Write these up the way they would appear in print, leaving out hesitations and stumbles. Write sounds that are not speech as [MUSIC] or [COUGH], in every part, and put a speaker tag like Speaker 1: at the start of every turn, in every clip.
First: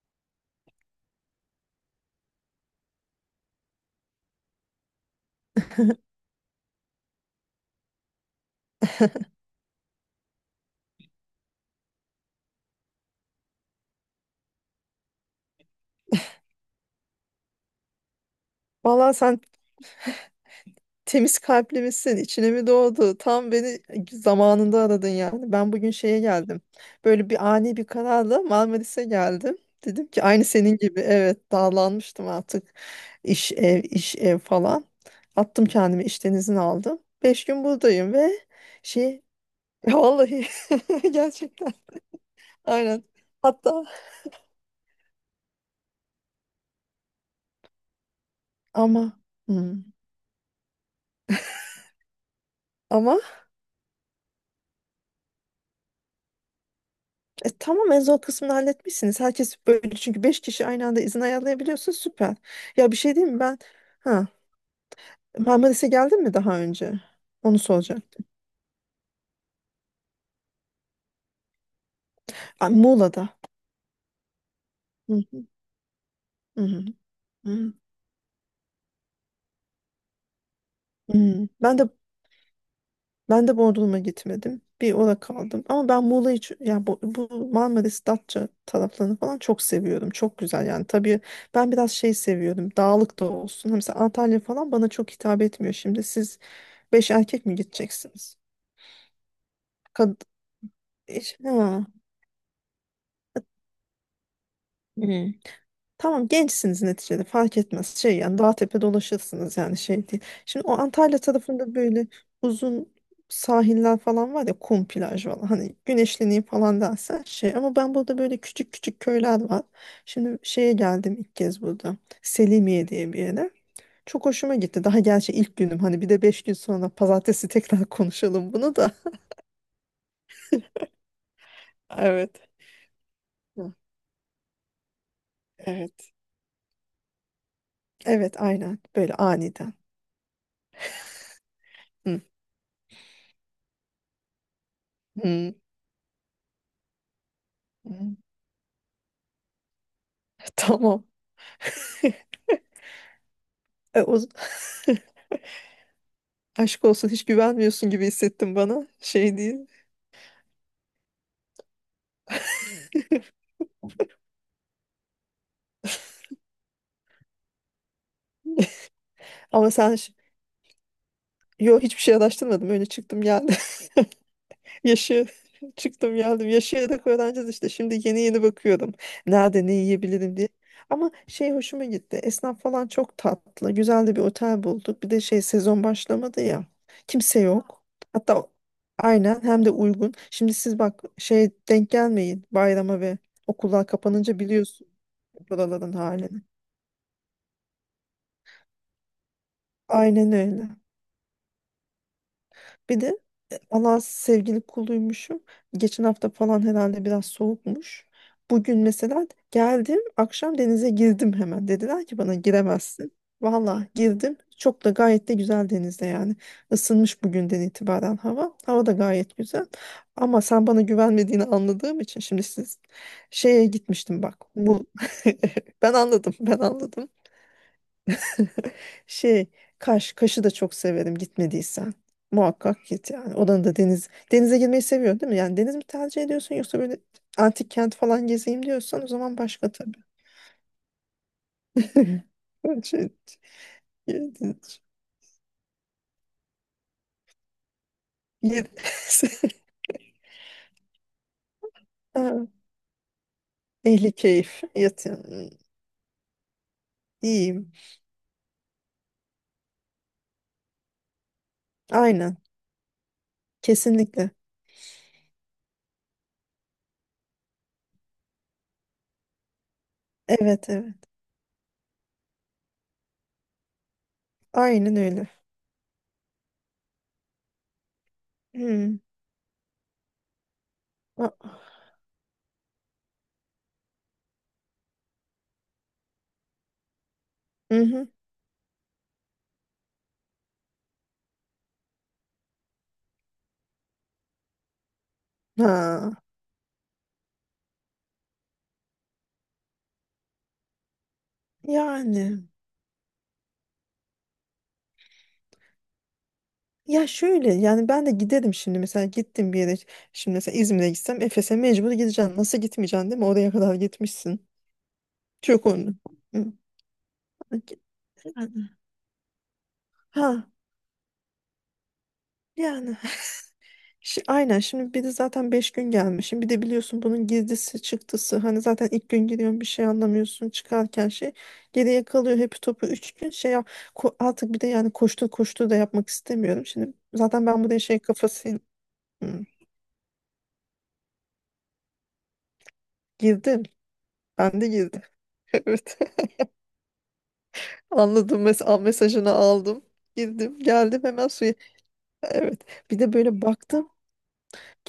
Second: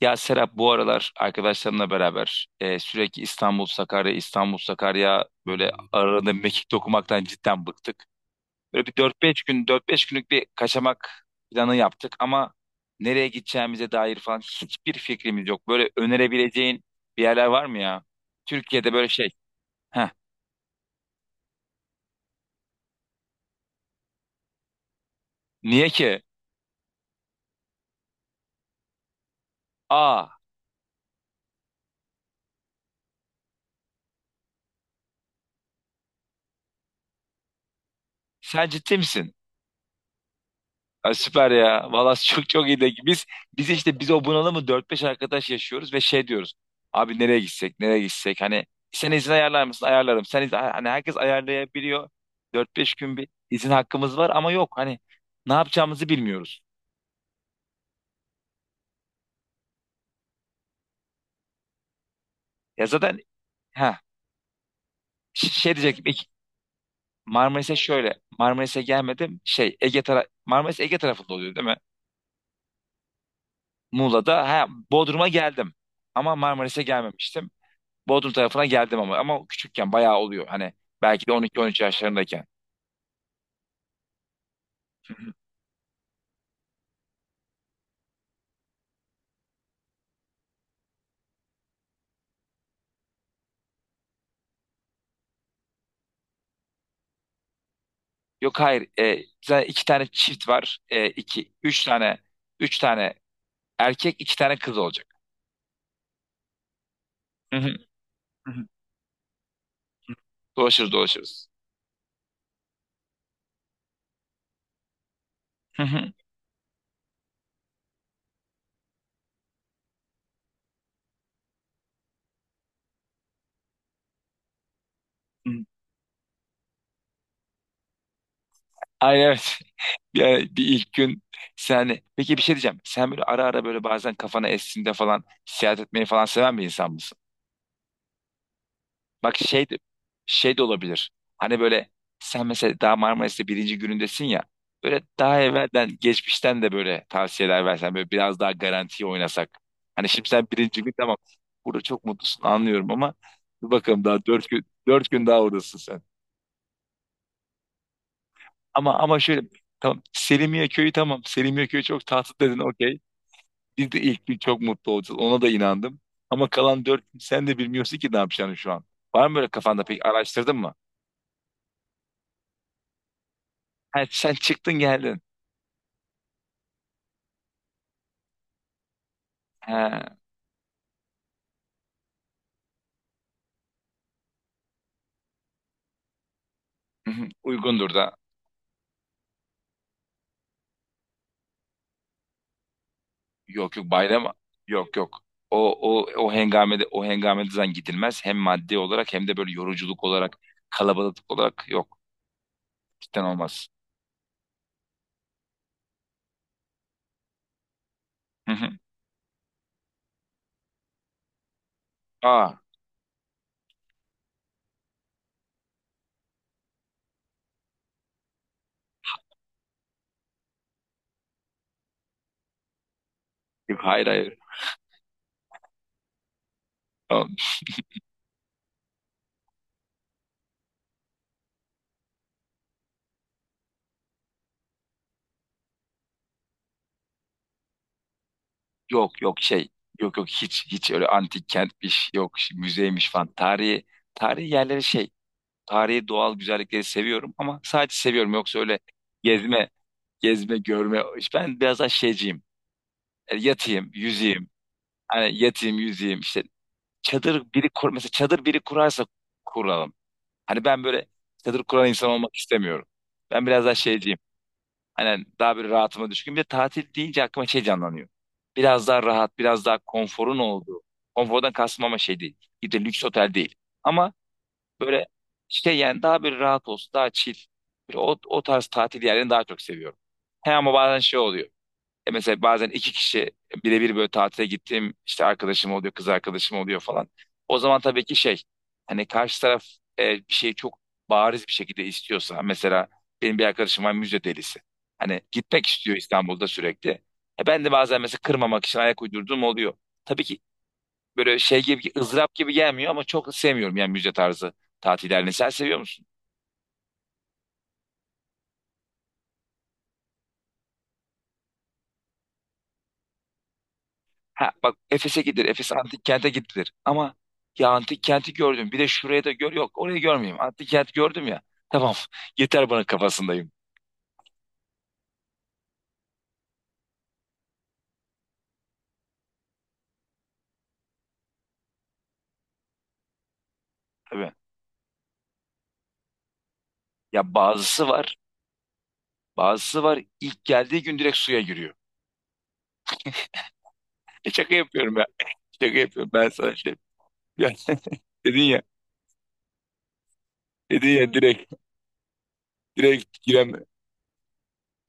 Speaker 1: Ya Serap bu aralar arkadaşlarımla beraber sürekli İstanbul Sakarya İstanbul Sakarya böyle arada mekik dokumaktan cidden bıktık. Böyle bir dört beş günlük bir kaçamak planı yaptık ama nereye gideceğimize dair falan hiçbir fikrimiz yok. Böyle önerebileceğin bir yerler var mı ya? Türkiye'de böyle
Speaker 2: Vallahi
Speaker 1: şey.
Speaker 2: sen
Speaker 1: Heh,
Speaker 2: temiz kalpli misin? İçine mi doğdu? Tam beni zamanında aradın yani. Ben
Speaker 1: niye
Speaker 2: bugün şeye
Speaker 1: ki?
Speaker 2: geldim. Böyle bir ani bir kararla Marmaris'e geldim. Dedim ki
Speaker 1: Aa,
Speaker 2: aynı senin gibi evet dağlanmıştım artık. İş ev, iş ev falan. Attım kendimi işten izin aldım. 5 gün buradayım ve
Speaker 1: sen ciddi
Speaker 2: şey
Speaker 1: misin?
Speaker 2: [LAUGHS] vallahi [LAUGHS]
Speaker 1: Ya süper
Speaker 2: gerçekten
Speaker 1: ya. Valla [LAUGHS] çok çok iyi de
Speaker 2: aynen.
Speaker 1: biz biz
Speaker 2: Hatta
Speaker 1: işte biz o bunalımı dört beş arkadaş yaşıyoruz ve şey diyoruz. Abi nereye gitsek nereye gitsek hani sen
Speaker 2: ama
Speaker 1: izin ayarlar mısın?
Speaker 2: hmm,
Speaker 1: Ayarlarım. Sen izin, hani herkes ayarlayabiliyor. Dört beş gün
Speaker 2: ama
Speaker 1: bir izin hakkımız var ama yok hani ne yapacağımızı bilmiyoruz.
Speaker 2: Tamam en zor kısmını halletmişsiniz. Herkes böyle çünkü 5 kişi aynı anda izin ayarlayabiliyorsun süper.
Speaker 1: Ya
Speaker 2: Ya bir şey
Speaker 1: zaten
Speaker 2: diyeyim mi ben?
Speaker 1: ha
Speaker 2: Ha,
Speaker 1: şey
Speaker 2: Marmaris'e
Speaker 1: diyecektim
Speaker 2: geldin
Speaker 1: ilk.
Speaker 2: mi daha önce? Onu soracaktım.
Speaker 1: Marmaris'e gelmedim şey. Ege tara Marmaris Ege tarafında oluyor değil mi?
Speaker 2: Ay, Muğla'da.
Speaker 1: Muğla'da ha,
Speaker 2: Hı
Speaker 1: Bodrum'a
Speaker 2: hı,
Speaker 1: geldim ama
Speaker 2: hı
Speaker 1: Marmaris'e
Speaker 2: hı,
Speaker 1: gelmemiştim.
Speaker 2: hı
Speaker 1: Bodrum tarafına geldim ama küçükken bayağı oluyor. Hani belki de
Speaker 2: hı. Ben
Speaker 1: 12-13
Speaker 2: de
Speaker 1: yaşlarındayken.
Speaker 2: ben de Bodrum'a gitmedim. Bir orada kaldım. Ama ben Muğla'yı ç- ya bu Marmaris, Datça taraflarını falan çok seviyorum. Çok güzel yani. Tabii ben biraz şey seviyorum. Dağlık da olsun. Mesela Antalya falan bana çok hitap etmiyor. Şimdi siz 5 erkek mi gideceksiniz?
Speaker 1: Yok hayır zaten iki tane çift var.
Speaker 2: İş-
Speaker 1: İki, üç
Speaker 2: Ha.
Speaker 1: tane üç tane erkek iki tane kız olacak.
Speaker 2: Hı. Tamam gençsiniz neticede
Speaker 1: Hı
Speaker 2: fark
Speaker 1: hı.
Speaker 2: etmez. Şey yani
Speaker 1: Hı
Speaker 2: dağ
Speaker 1: hı.
Speaker 2: tepe dolaşırsınız yani şey değil. Şimdi o
Speaker 1: Dolaşırız
Speaker 2: Antalya
Speaker 1: dolaşırız.
Speaker 2: tarafında böyle uzun sahiller falan var ya kum plaj falan hani
Speaker 1: Hı hı.
Speaker 2: güneşleneyim falan dersen şey ama ben burada böyle küçük küçük köyler var. Şimdi şeye geldim ilk kez burada Selimiye diye bir yere. Çok hoşuma gitti. Daha gerçi ilk
Speaker 1: Hı.
Speaker 2: günüm hani bir de 5 gün sonra pazartesi [LAUGHS] tekrar konuşalım bunu da. [LAUGHS]
Speaker 1: Ay evet. [LAUGHS] yani bir ilk gün sen peki
Speaker 2: Evet.
Speaker 1: bir şey diyeceğim. Sen böyle ara ara
Speaker 2: Hı,
Speaker 1: böyle bazen kafana estiğinde falan seyahat etmeyi
Speaker 2: evet.
Speaker 1: falan seven bir insan mısın?
Speaker 2: Evet aynen böyle
Speaker 1: Bak
Speaker 2: aniden.
Speaker 1: şey de olabilir. Hani böyle
Speaker 2: Hı.
Speaker 1: sen mesela daha Marmaris'te birinci günündesin ya. Böyle daha
Speaker 2: Hı.
Speaker 1: evvelden, geçmişten de böyle tavsiyeler versen, böyle
Speaker 2: Hı.
Speaker 1: biraz daha garantiye oynasak. Hani şimdi sen
Speaker 2: [LAUGHS]
Speaker 1: birinci gün
Speaker 2: Tamam.
Speaker 1: tamam. Burada çok mutlusun anlıyorum ama dur
Speaker 2: E,
Speaker 1: bakalım
Speaker 2: o
Speaker 1: daha
Speaker 2: [LAUGHS]
Speaker 1: dört gün daha oradasın sen.
Speaker 2: aşk olsun hiç güvenmiyorsun gibi hissettim bana.
Speaker 1: Ama
Speaker 2: Şey
Speaker 1: şöyle
Speaker 2: değil.
Speaker 1: tamam, Selimiye köyü tamam. Selimiye köyü çok tatlı dedin okey. Biz de ilk gün çok mutlu olacağız. Ona da inandım. Ama kalan dört gün sen de bilmiyorsun ki ne yapacağını şu an. Var mı böyle
Speaker 2: Ama
Speaker 1: kafanda,
Speaker 2: sen
Speaker 1: pek
Speaker 2: ş-
Speaker 1: araştırdın mı?
Speaker 2: yo hiçbir şey araştırmadım. Öyle çıktım geldim.
Speaker 1: Ha,
Speaker 2: [LAUGHS]
Speaker 1: sen çıktın geldin.
Speaker 2: Yaşı çıktım geldim. Yaşayarak öğreneceğiz işte. Şimdi yeni yeni bakıyordum. Nerede ne
Speaker 1: Ha.
Speaker 2: yiyebilirim diye. Ama şey hoşuma gitti. Esnaf falan çok tatlı. Güzel de bir otel bulduk. Bir de şey sezon başlamadı ya.
Speaker 1: Hı hı,
Speaker 2: Kimse yok.
Speaker 1: uygundur da.
Speaker 2: Hatta aynen hem de uygun. Şimdi siz bak şey denk gelmeyin bayrama ve
Speaker 1: Yok yok
Speaker 2: okullar
Speaker 1: bayram.
Speaker 2: kapanınca biliyorsun.
Speaker 1: Yok yok.
Speaker 2: Buraların halini.
Speaker 1: O hengamede zaten gidilmez. Hem maddi olarak hem de böyle yoruculuk
Speaker 2: Aynen
Speaker 1: olarak,
Speaker 2: öyle.
Speaker 1: kalabalık olarak yok.
Speaker 2: Bir de
Speaker 1: Cidden olmaz.
Speaker 2: Allah sevgili kuluymuşum. Geçen hafta falan herhalde biraz soğukmuş.
Speaker 1: Hı hı.
Speaker 2: Bugün mesela geldim akşam denize girdim hemen. Dediler ki bana
Speaker 1: Aa,
Speaker 2: giremezsin. Valla girdim. Çok da gayet de güzel denizde yani. Isınmış bugünden itibaren hava. Hava da gayet güzel. Ama sen bana güvenmediğini anladığım için şimdi siz şeye
Speaker 1: yok, hayır
Speaker 2: gitmiştim
Speaker 1: hayır.
Speaker 2: bak. Bu [LAUGHS] ben anladım. Ben anladım.
Speaker 1: Tamam.
Speaker 2: Şey, Kaş, Kaş'ı da çok severim gitmediysen. Muhakkak git yani. Oranın da deniz. Denize girmeyi seviyorsun değil mi? Yani deniz mi tercih ediyorsun yoksa böyle antik kent falan gezeyim diyorsan o
Speaker 1: Yok
Speaker 2: zaman
Speaker 1: yok şey.
Speaker 2: başka tabii.
Speaker 1: Yok yok hiç hiç öyle antik kentmiş
Speaker 2: [LAUGHS]
Speaker 1: yok
Speaker 2: Şey,
Speaker 1: müzeymiş falan. Tarihi
Speaker 2: yer-
Speaker 1: yerleri şey. Tarihi doğal güzellikleri seviyorum ama sadece seviyorum, yoksa öyle gezme
Speaker 2: [LAUGHS]
Speaker 1: gezme görme. Ben biraz daha şeyciyim.
Speaker 2: ha,
Speaker 1: Yatayım,
Speaker 2: ehli
Speaker 1: yüzeyim.
Speaker 2: keyif.
Speaker 1: Hani
Speaker 2: Yatın.
Speaker 1: yatayım, yüzeyim. İşte çadır biri
Speaker 2: İyiyim.
Speaker 1: kur, mesela çadır biri kurarsa kuralım. Hani ben böyle çadır kuran insan olmak
Speaker 2: Aynen.
Speaker 1: istemiyorum. Ben biraz daha şeyciyim.
Speaker 2: Kesinlikle.
Speaker 1: Hani daha böyle rahatıma düşkün. Bir de tatil deyince aklıma şey canlanıyor. Biraz daha rahat, biraz daha konforun
Speaker 2: Evet,
Speaker 1: olduğu.
Speaker 2: evet.
Speaker 1: Konfordan kastım ama şey değil. Bir de lüks otel değil. Ama
Speaker 2: Aynen
Speaker 1: böyle
Speaker 2: öyle.
Speaker 1: işte yani daha bir rahat olsun, daha chill. Bir o tarz
Speaker 2: Hmm.
Speaker 1: tatil yerlerini daha çok seviyorum. He ama bazen şey
Speaker 2: Ah,
Speaker 1: oluyor. Mesela bazen iki kişi birebir böyle tatile gittiğim işte arkadaşım oluyor, kız arkadaşım oluyor falan. O zaman tabii
Speaker 2: mhm.
Speaker 1: ki şey, hani karşı taraf bir şeyi çok bariz bir şekilde istiyorsa mesela benim bir arkadaşım var, müze delisi. Hani gitmek istiyor
Speaker 2: Ha.
Speaker 1: İstanbul'da sürekli. Ben de bazen mesela kırmamak için ayak uydurduğum oluyor. Tabii ki böyle şey gibi, ızdırap
Speaker 2: Yani.
Speaker 1: gibi gelmiyor ama çok sevmiyorum yani müze tarzı tatillerini. Sen seviyor musun?
Speaker 2: Ya şöyle yani ben de giderim şimdi mesela gittim bir yere şimdi mesela İzmir'e gitsem Efes'e mecbur gideceğim. Nasıl gitmeyeceksin değil mi? Oraya kadar gitmişsin.
Speaker 1: Ha, bak Efes'e gidilir.
Speaker 2: Çok
Speaker 1: Efes
Speaker 2: onu.
Speaker 1: antik kente
Speaker 2: Hı.
Speaker 1: gidilir. Ama ya antik kenti
Speaker 2: Yani,
Speaker 1: gördüm. Bir de şuraya da gör. Yok orayı görmeyeyim.
Speaker 2: ha
Speaker 1: Antik kent gördüm ya. Tamam. [LAUGHS] Yeter bana
Speaker 2: yani
Speaker 1: kafasındayım.
Speaker 2: [LAUGHS] Şi- aynen şimdi bir de zaten 5 gün gelmişim bir de biliyorsun bunun girdisi çıktısı hani zaten ilk gün giriyorsun bir şey anlamıyorsun çıkarken şey geriye kalıyor hep topu 3 gün şey yap- ko-
Speaker 1: Tabii.
Speaker 2: artık bir de yani koştur koştur da yapmak istemiyorum şimdi
Speaker 1: Ya
Speaker 2: zaten ben buraya
Speaker 1: bazısı
Speaker 2: şey
Speaker 1: var.
Speaker 2: kafasıyla hı,
Speaker 1: Bazısı var. İlk geldiği gün direkt suya giriyor.
Speaker 2: girdim
Speaker 1: Şaka
Speaker 2: ben de
Speaker 1: yapıyorum
Speaker 2: girdim
Speaker 1: ya.
Speaker 2: [LAUGHS]
Speaker 1: Şaka
Speaker 2: Evet,
Speaker 1: yapıyorum. Ben sana işte. Ya, [LAUGHS] dedin
Speaker 2: anladım.
Speaker 1: ya.
Speaker 2: Mes al mesajını aldım. Girdim,
Speaker 1: Dedin
Speaker 2: geldim
Speaker 1: ya
Speaker 2: hemen
Speaker 1: direkt.
Speaker 2: suya. Evet. Bir de
Speaker 1: Direkt
Speaker 2: böyle
Speaker 1: giren.
Speaker 2: baktım.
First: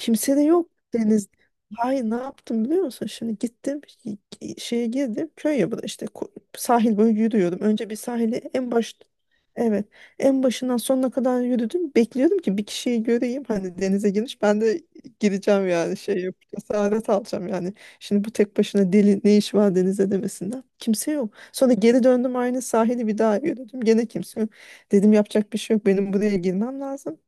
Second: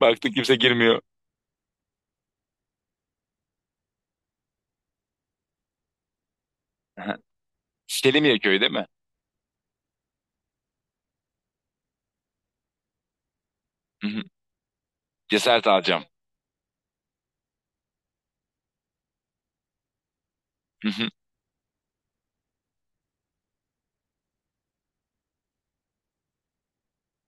Speaker 1: Baktın
Speaker 2: de
Speaker 1: kimse
Speaker 2: yok
Speaker 1: girmiyor.
Speaker 2: deniz. Hayır ne yaptım biliyor musun? Şimdi gittim y- şeye girdim köy ya bu da işte ko- sahil boyu
Speaker 1: Aha.
Speaker 2: yürüyordum. Önce bir sahili
Speaker 1: Selimiye köyü
Speaker 2: en
Speaker 1: değil mi?
Speaker 2: baş evet en başından sonuna kadar yürüdüm. Bekliyordum ki bir kişiyi göreyim hani
Speaker 1: Hı
Speaker 2: denize
Speaker 1: hı.
Speaker 2: girmiş ben de
Speaker 1: Cesaret
Speaker 2: gireceğim yani
Speaker 1: alacağım.
Speaker 2: şey yapıp cesaret alacağım yani. Şimdi bu tek başına deli ne iş var denize demesinden.
Speaker 1: Hı hı.
Speaker 2: Kimse yok. Sonra geri döndüm aynı sahili bir daha yürüdüm. Gene kimse yok. Dedim yapacak bir şey yok benim buraya girmem lazım.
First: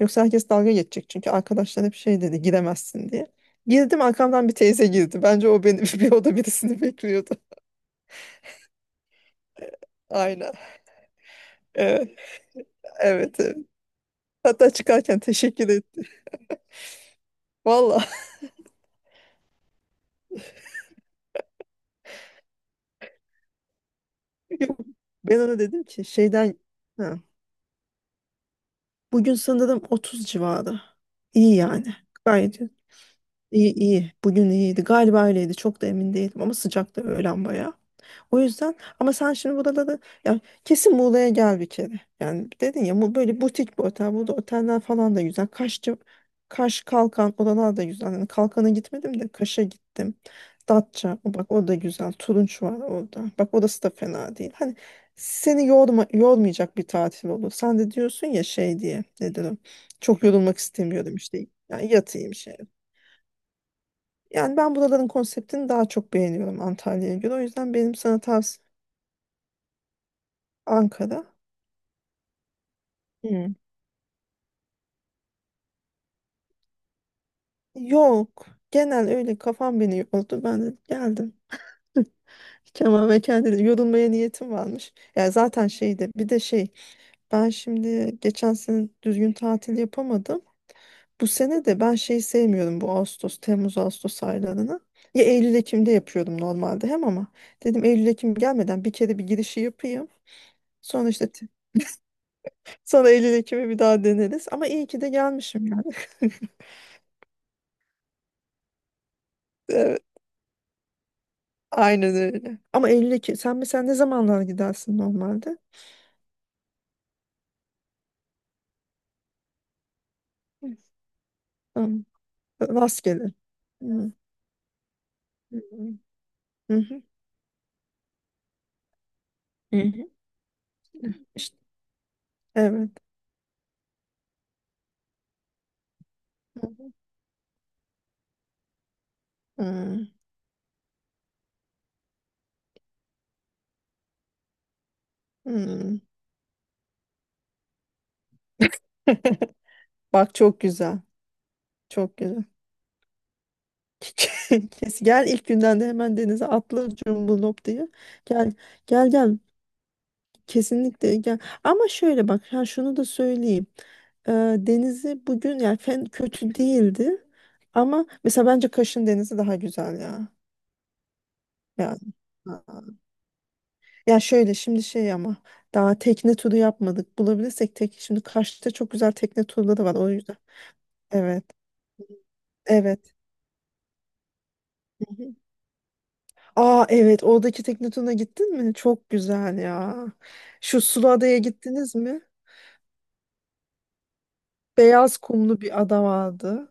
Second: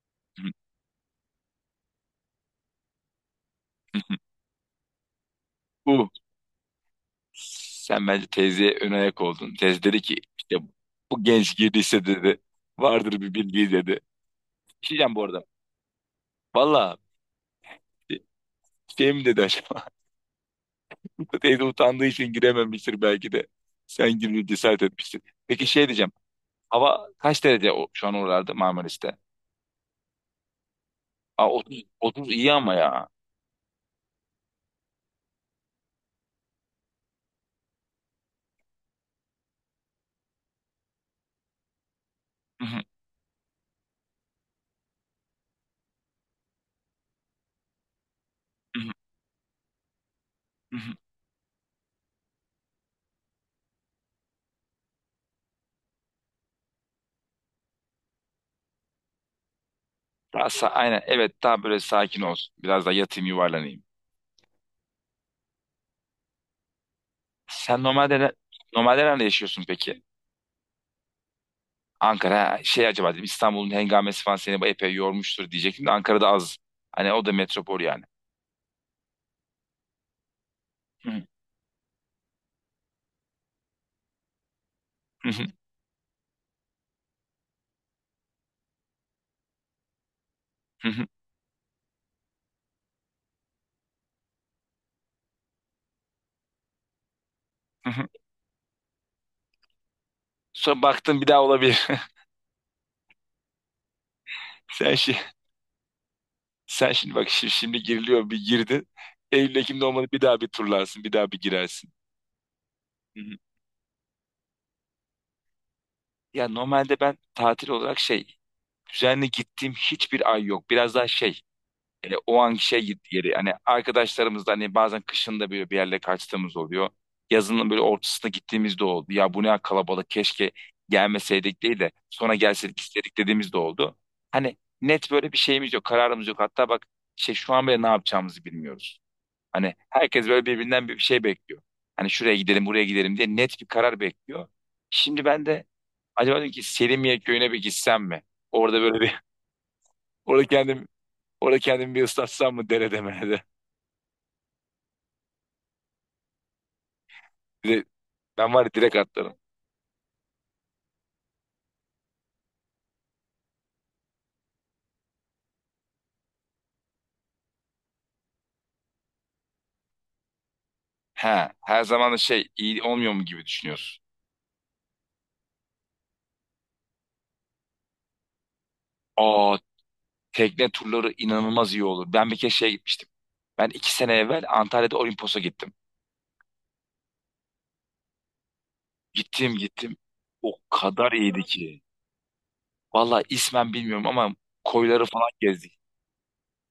Speaker 2: Yoksa herkes dalga geçecek çünkü arkadaşlar hep şey dedi giremezsin diye. Girdim arkamdan bir teyze girdi. Bence o beni [LAUGHS]
Speaker 1: Bu.
Speaker 2: bir oda birisini bekliyordu.
Speaker 1: Sen bence teyzeye ön ayak oldun. Teyze dedi ki
Speaker 2: Aynen.
Speaker 1: işte bu genç girdiyse
Speaker 2: Evet,
Speaker 1: dedi. Vardır bir
Speaker 2: evet, evet.
Speaker 1: bildiği dedi. Bir
Speaker 2: Hatta
Speaker 1: şey diyeceğim
Speaker 2: çıkarken
Speaker 1: bu arada.
Speaker 2: teşekkür etti.
Speaker 1: Valla,
Speaker 2: Valla.
Speaker 1: şey mi dedi acaba? [LAUGHS] Teyze utandığı için girememiştir belki de. Sen girmeye cesaret
Speaker 2: [LAUGHS]
Speaker 1: etmişsin.
Speaker 2: Ben ona
Speaker 1: Peki
Speaker 2: dedim
Speaker 1: şey
Speaker 2: ki
Speaker 1: diyeceğim.
Speaker 2: şeyden
Speaker 1: Hava
Speaker 2: ha,
Speaker 1: kaç derece şu an oralarda, Marmaris'te?
Speaker 2: bugün sanırım 30 civarı.
Speaker 1: Aa,
Speaker 2: İyi
Speaker 1: 30,
Speaker 2: yani.
Speaker 1: 30 iyi
Speaker 2: Gayet iyi
Speaker 1: ama ya.
Speaker 2: iyi. İyi. Bugün iyiydi. Galiba öyleydi. Çok da emin değilim ama sıcaktı öğlen bayağı. O yüzden ama sen şimdi burada da ya kesin Muğla'ya gel bir kere. Yani
Speaker 1: [LAUGHS] Hı hı
Speaker 2: dedin ya bu böyle butik bir otel. Burada oteller falan da güzel. Kaşçı, Kaş Kalkan oralar da güzel. Yani Kalkan'a
Speaker 1: hı. Hı,
Speaker 2: gitmedim de Kaş'a gittim.
Speaker 1: hı hı.
Speaker 2: Datça o bak o da güzel. Turunç var orada. Bak orası da fena değil. Hani seni yorma, yormayacak bir tatil olur. Sen de diyorsun ya şey diye nedir o? Çok
Speaker 1: Daha
Speaker 2: yorulmak
Speaker 1: aynen
Speaker 2: istemiyorum
Speaker 1: evet,
Speaker 2: işte.
Speaker 1: daha böyle
Speaker 2: Yani
Speaker 1: sakin
Speaker 2: yatayım
Speaker 1: olsun.
Speaker 2: şey.
Speaker 1: Biraz da yatayım yuvarlanayım.
Speaker 2: Yani ben buraların konseptini daha çok beğeniyorum Antalya'ya göre. O yüzden
Speaker 1: Sen
Speaker 2: benim sana
Speaker 1: normalde
Speaker 2: tavsiyem
Speaker 1: normalde nerede yaşıyorsun peki?
Speaker 2: Ankara.
Speaker 1: Ankara ha, şey acaba dedim
Speaker 2: Hı.
Speaker 1: İstanbul'un hengamesi falan seni bu epey yormuştur diyecektim de Ankara'da az. Hani o da metropol yani.
Speaker 2: Yok. Genel öyle kafam beni yordu. Ben de geldim. Kemal ve kendine yorulmaya niyetim varmış. Ya zaten şeydi bir de şey ben şimdi geçen sene düzgün tatil yapamadım. Bu sene de ben şeyi sevmiyorum bu Ağustos, Temmuz, Ağustos aylarını. Ya Eylül, Ekim'de yapıyordum normalde hem ama dedim Eylül,
Speaker 1: [LAUGHS]
Speaker 2: Ekim gelmeden bir kere bir girişi yapayım.
Speaker 1: Sonra
Speaker 2: Sonra
Speaker 1: baktım bir
Speaker 2: işte
Speaker 1: daha
Speaker 2: t-
Speaker 1: olabilir.
Speaker 2: sonra Eylül, Ekim'i bir daha deneriz. Ama
Speaker 1: [LAUGHS]
Speaker 2: iyi
Speaker 1: Sen
Speaker 2: ki de
Speaker 1: şey,
Speaker 2: gelmişim yani.
Speaker 1: sen şimdi bak, şimdi giriliyor bir girdin. Eylül Ekim'de olmadı
Speaker 2: [LAUGHS]
Speaker 1: bir daha bir turlarsın, bir daha bir girersin.
Speaker 2: Aynen öyle. Ama
Speaker 1: Hı hı.
Speaker 2: Eylül'e sen mesela ne zamanlar gidersin normalde?
Speaker 1: Ya normalde ben tatil olarak şey, düzenli gittiğim hiçbir ay yok.
Speaker 2: Hı.
Speaker 1: Biraz daha şey,
Speaker 2: Tamam.
Speaker 1: O anki şey gitti
Speaker 2: Rastgele.
Speaker 1: geri. Hani
Speaker 2: Hı.
Speaker 1: arkadaşlarımızla hani bazen kışın da
Speaker 2: Hı
Speaker 1: böyle bir
Speaker 2: hı.
Speaker 1: yerle kaçtığımız oluyor. Yazının böyle ortasına gittiğimiz de oldu. Ya bu ne
Speaker 2: Hı hı.
Speaker 1: kalabalık, keşke
Speaker 2: Hı. İşte,
Speaker 1: gelmeseydik değil de sonra gelseydik
Speaker 2: evet.
Speaker 1: istedik dediğimiz de oldu. Hani net böyle bir şeyimiz yok, kararımız yok. Hatta bak şey, şu an bile ne yapacağımızı bilmiyoruz. Hani
Speaker 2: Hı.
Speaker 1: herkes böyle birbirinden bir şey bekliyor. Hani şuraya gidelim, buraya gidelim diye net bir karar bekliyor. Şimdi ben de
Speaker 2: Hı.
Speaker 1: acaba dedim ki, Selimiye köyüne bir gitsem mi? Orada böyle bir [LAUGHS]
Speaker 2: [LAUGHS] Bak
Speaker 1: orada
Speaker 2: çok
Speaker 1: kendim
Speaker 2: güzel.
Speaker 1: orada kendimi bir
Speaker 2: Çok güzel.
Speaker 1: ıslatsam mı derede merede.
Speaker 2: [LAUGHS] Kes, gel ilk günden de hemen denize atla cumbulop
Speaker 1: Bir de
Speaker 2: diye. Gel
Speaker 1: ben var ya, direkt
Speaker 2: gel
Speaker 1: atlarım.
Speaker 2: gel. Kesinlikle gel. Ama şöyle bak ha şunu da söyleyeyim. Ee, denizi bugün yani fen kötü değildi. Ama mesela bence Kaş'ın denizi daha güzel ya.
Speaker 1: He, her
Speaker 2: Yani.
Speaker 1: zaman da şey
Speaker 2: Ha.
Speaker 1: iyi olmuyor mu gibi düşünüyorsun.
Speaker 2: Ya şöyle şimdi şey ama daha tekne turu yapmadık. Bulabilirsek tek şimdi Kaş'ta çok güzel tekne
Speaker 1: Aa,
Speaker 2: turları var o yüzden.
Speaker 1: tekne turları
Speaker 2: Evet.
Speaker 1: inanılmaz iyi olur. Ben bir kere şeye gitmiştim.
Speaker 2: Evet.
Speaker 1: Ben iki sene evvel Antalya'da
Speaker 2: Hı hı.
Speaker 1: Olimpos'a gittim.
Speaker 2: Aa evet oradaki tekne turuna gittin mi? Çok
Speaker 1: Gittim
Speaker 2: güzel
Speaker 1: gittim.
Speaker 2: ya.
Speaker 1: O
Speaker 2: Şu
Speaker 1: kadar
Speaker 2: Suluada'ya
Speaker 1: iyiydi ki.
Speaker 2: gittiniz mi?
Speaker 1: Vallahi ismen bilmiyorum ama koyları
Speaker 2: Beyaz
Speaker 1: falan
Speaker 2: kumlu
Speaker 1: gezdik.
Speaker 2: bir ada vardı.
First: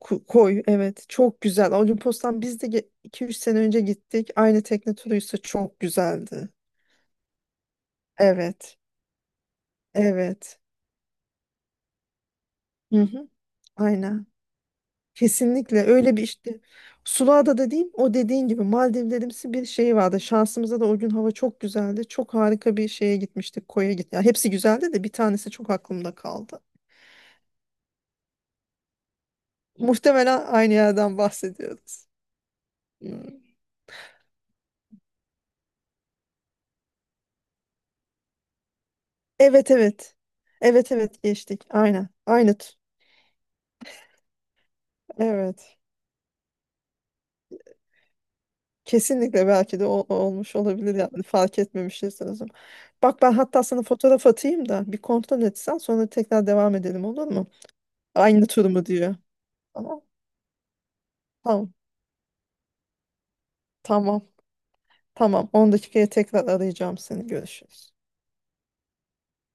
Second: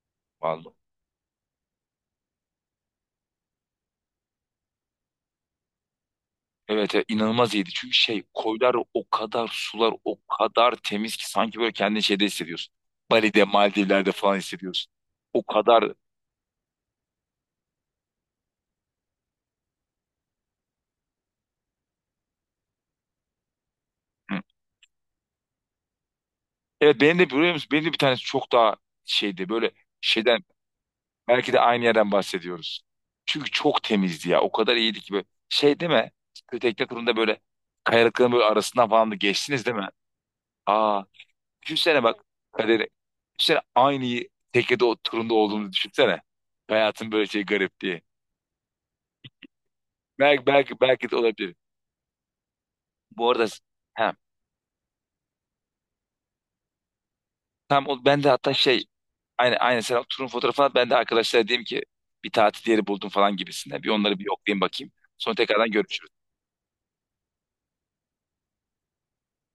Speaker 2: Ku- koy
Speaker 1: Vallahi.
Speaker 2: evet çok güzel. Olimpos'tan biz de 2 3 sene önce gittik. Aynı tekne turuysa çok güzeldi.
Speaker 1: Evet, evet inanılmaz iyiydi. Çünkü şey koylar
Speaker 2: Evet.
Speaker 1: o kadar, sular o
Speaker 2: Evet.
Speaker 1: kadar temiz ki sanki böyle kendini şeyde hissediyorsun.
Speaker 2: Hı hı.
Speaker 1: Bali'de, Maldivler'de
Speaker 2: Aynen.
Speaker 1: falan hissediyorsun. O
Speaker 2: Kesinlikle
Speaker 1: kadar.
Speaker 2: öyle bir işte Sula'da da değil o dediğin gibi Maldivlerimsi bir şey vardı. Şansımıza da o gün hava çok güzeldi. Çok harika bir şeye gitmiştik koya git. Ya hepsi güzeldi de bir tanesi çok aklımda kaldı.
Speaker 1: Evet benim de, biliyor musun? Benim de bir tanesi çok daha şeydi böyle,
Speaker 2: Muhtemelen
Speaker 1: şeyden
Speaker 2: aynı yerden
Speaker 1: belki de aynı
Speaker 2: bahsediyoruz.
Speaker 1: yerden bahsediyoruz.
Speaker 2: Hmm.
Speaker 1: Çünkü çok temizdi ya. O kadar iyiydi ki böyle şey deme. Kötü tekne turunda böyle kayalıkların böyle arasından falan da geçtiniz
Speaker 2: Evet,
Speaker 1: değil mi?
Speaker 2: evet. Evet,
Speaker 1: Aa,
Speaker 2: evet geçtik.
Speaker 1: düşünsene
Speaker 2: Aynen.
Speaker 1: bak
Speaker 2: Aynı. T-
Speaker 1: kaderi. Düşünsene aynı teknede o turunda olduğumuzu
Speaker 2: Evet.
Speaker 1: düşünsene. Hayatın böyle şey garip diye.
Speaker 2: Kesinlikle belki de o,
Speaker 1: Belki
Speaker 2: olmuş
Speaker 1: belki
Speaker 2: olabilir
Speaker 1: belki de
Speaker 2: yani
Speaker 1: olabilir.
Speaker 2: fark etmemişiz o zaman. Bak
Speaker 1: Bu
Speaker 2: ben
Speaker 1: arada
Speaker 2: hatta sana
Speaker 1: ha,
Speaker 2: fotoğraf atayım da bir kontrol etsen sonra tekrar devam edelim olur mu?
Speaker 1: tam o, ben de
Speaker 2: Aynı
Speaker 1: hatta
Speaker 2: tur
Speaker 1: şey.
Speaker 2: mu diyor.
Speaker 1: Aynı
Speaker 2: Tamam.
Speaker 1: sen turun fotoğrafını at. Ben de arkadaşlara diyeyim
Speaker 2: Tamam.
Speaker 1: ki bir tatil yeri buldum falan gibisine. Bir onları
Speaker 2: Tamam.
Speaker 1: bir yoklayayım bakayım. Sonra
Speaker 2: Tamam.
Speaker 1: tekrardan
Speaker 2: 10 dakikaya
Speaker 1: görüşürüz.
Speaker 2: tekrar arayacağım seni. Görüşürüz.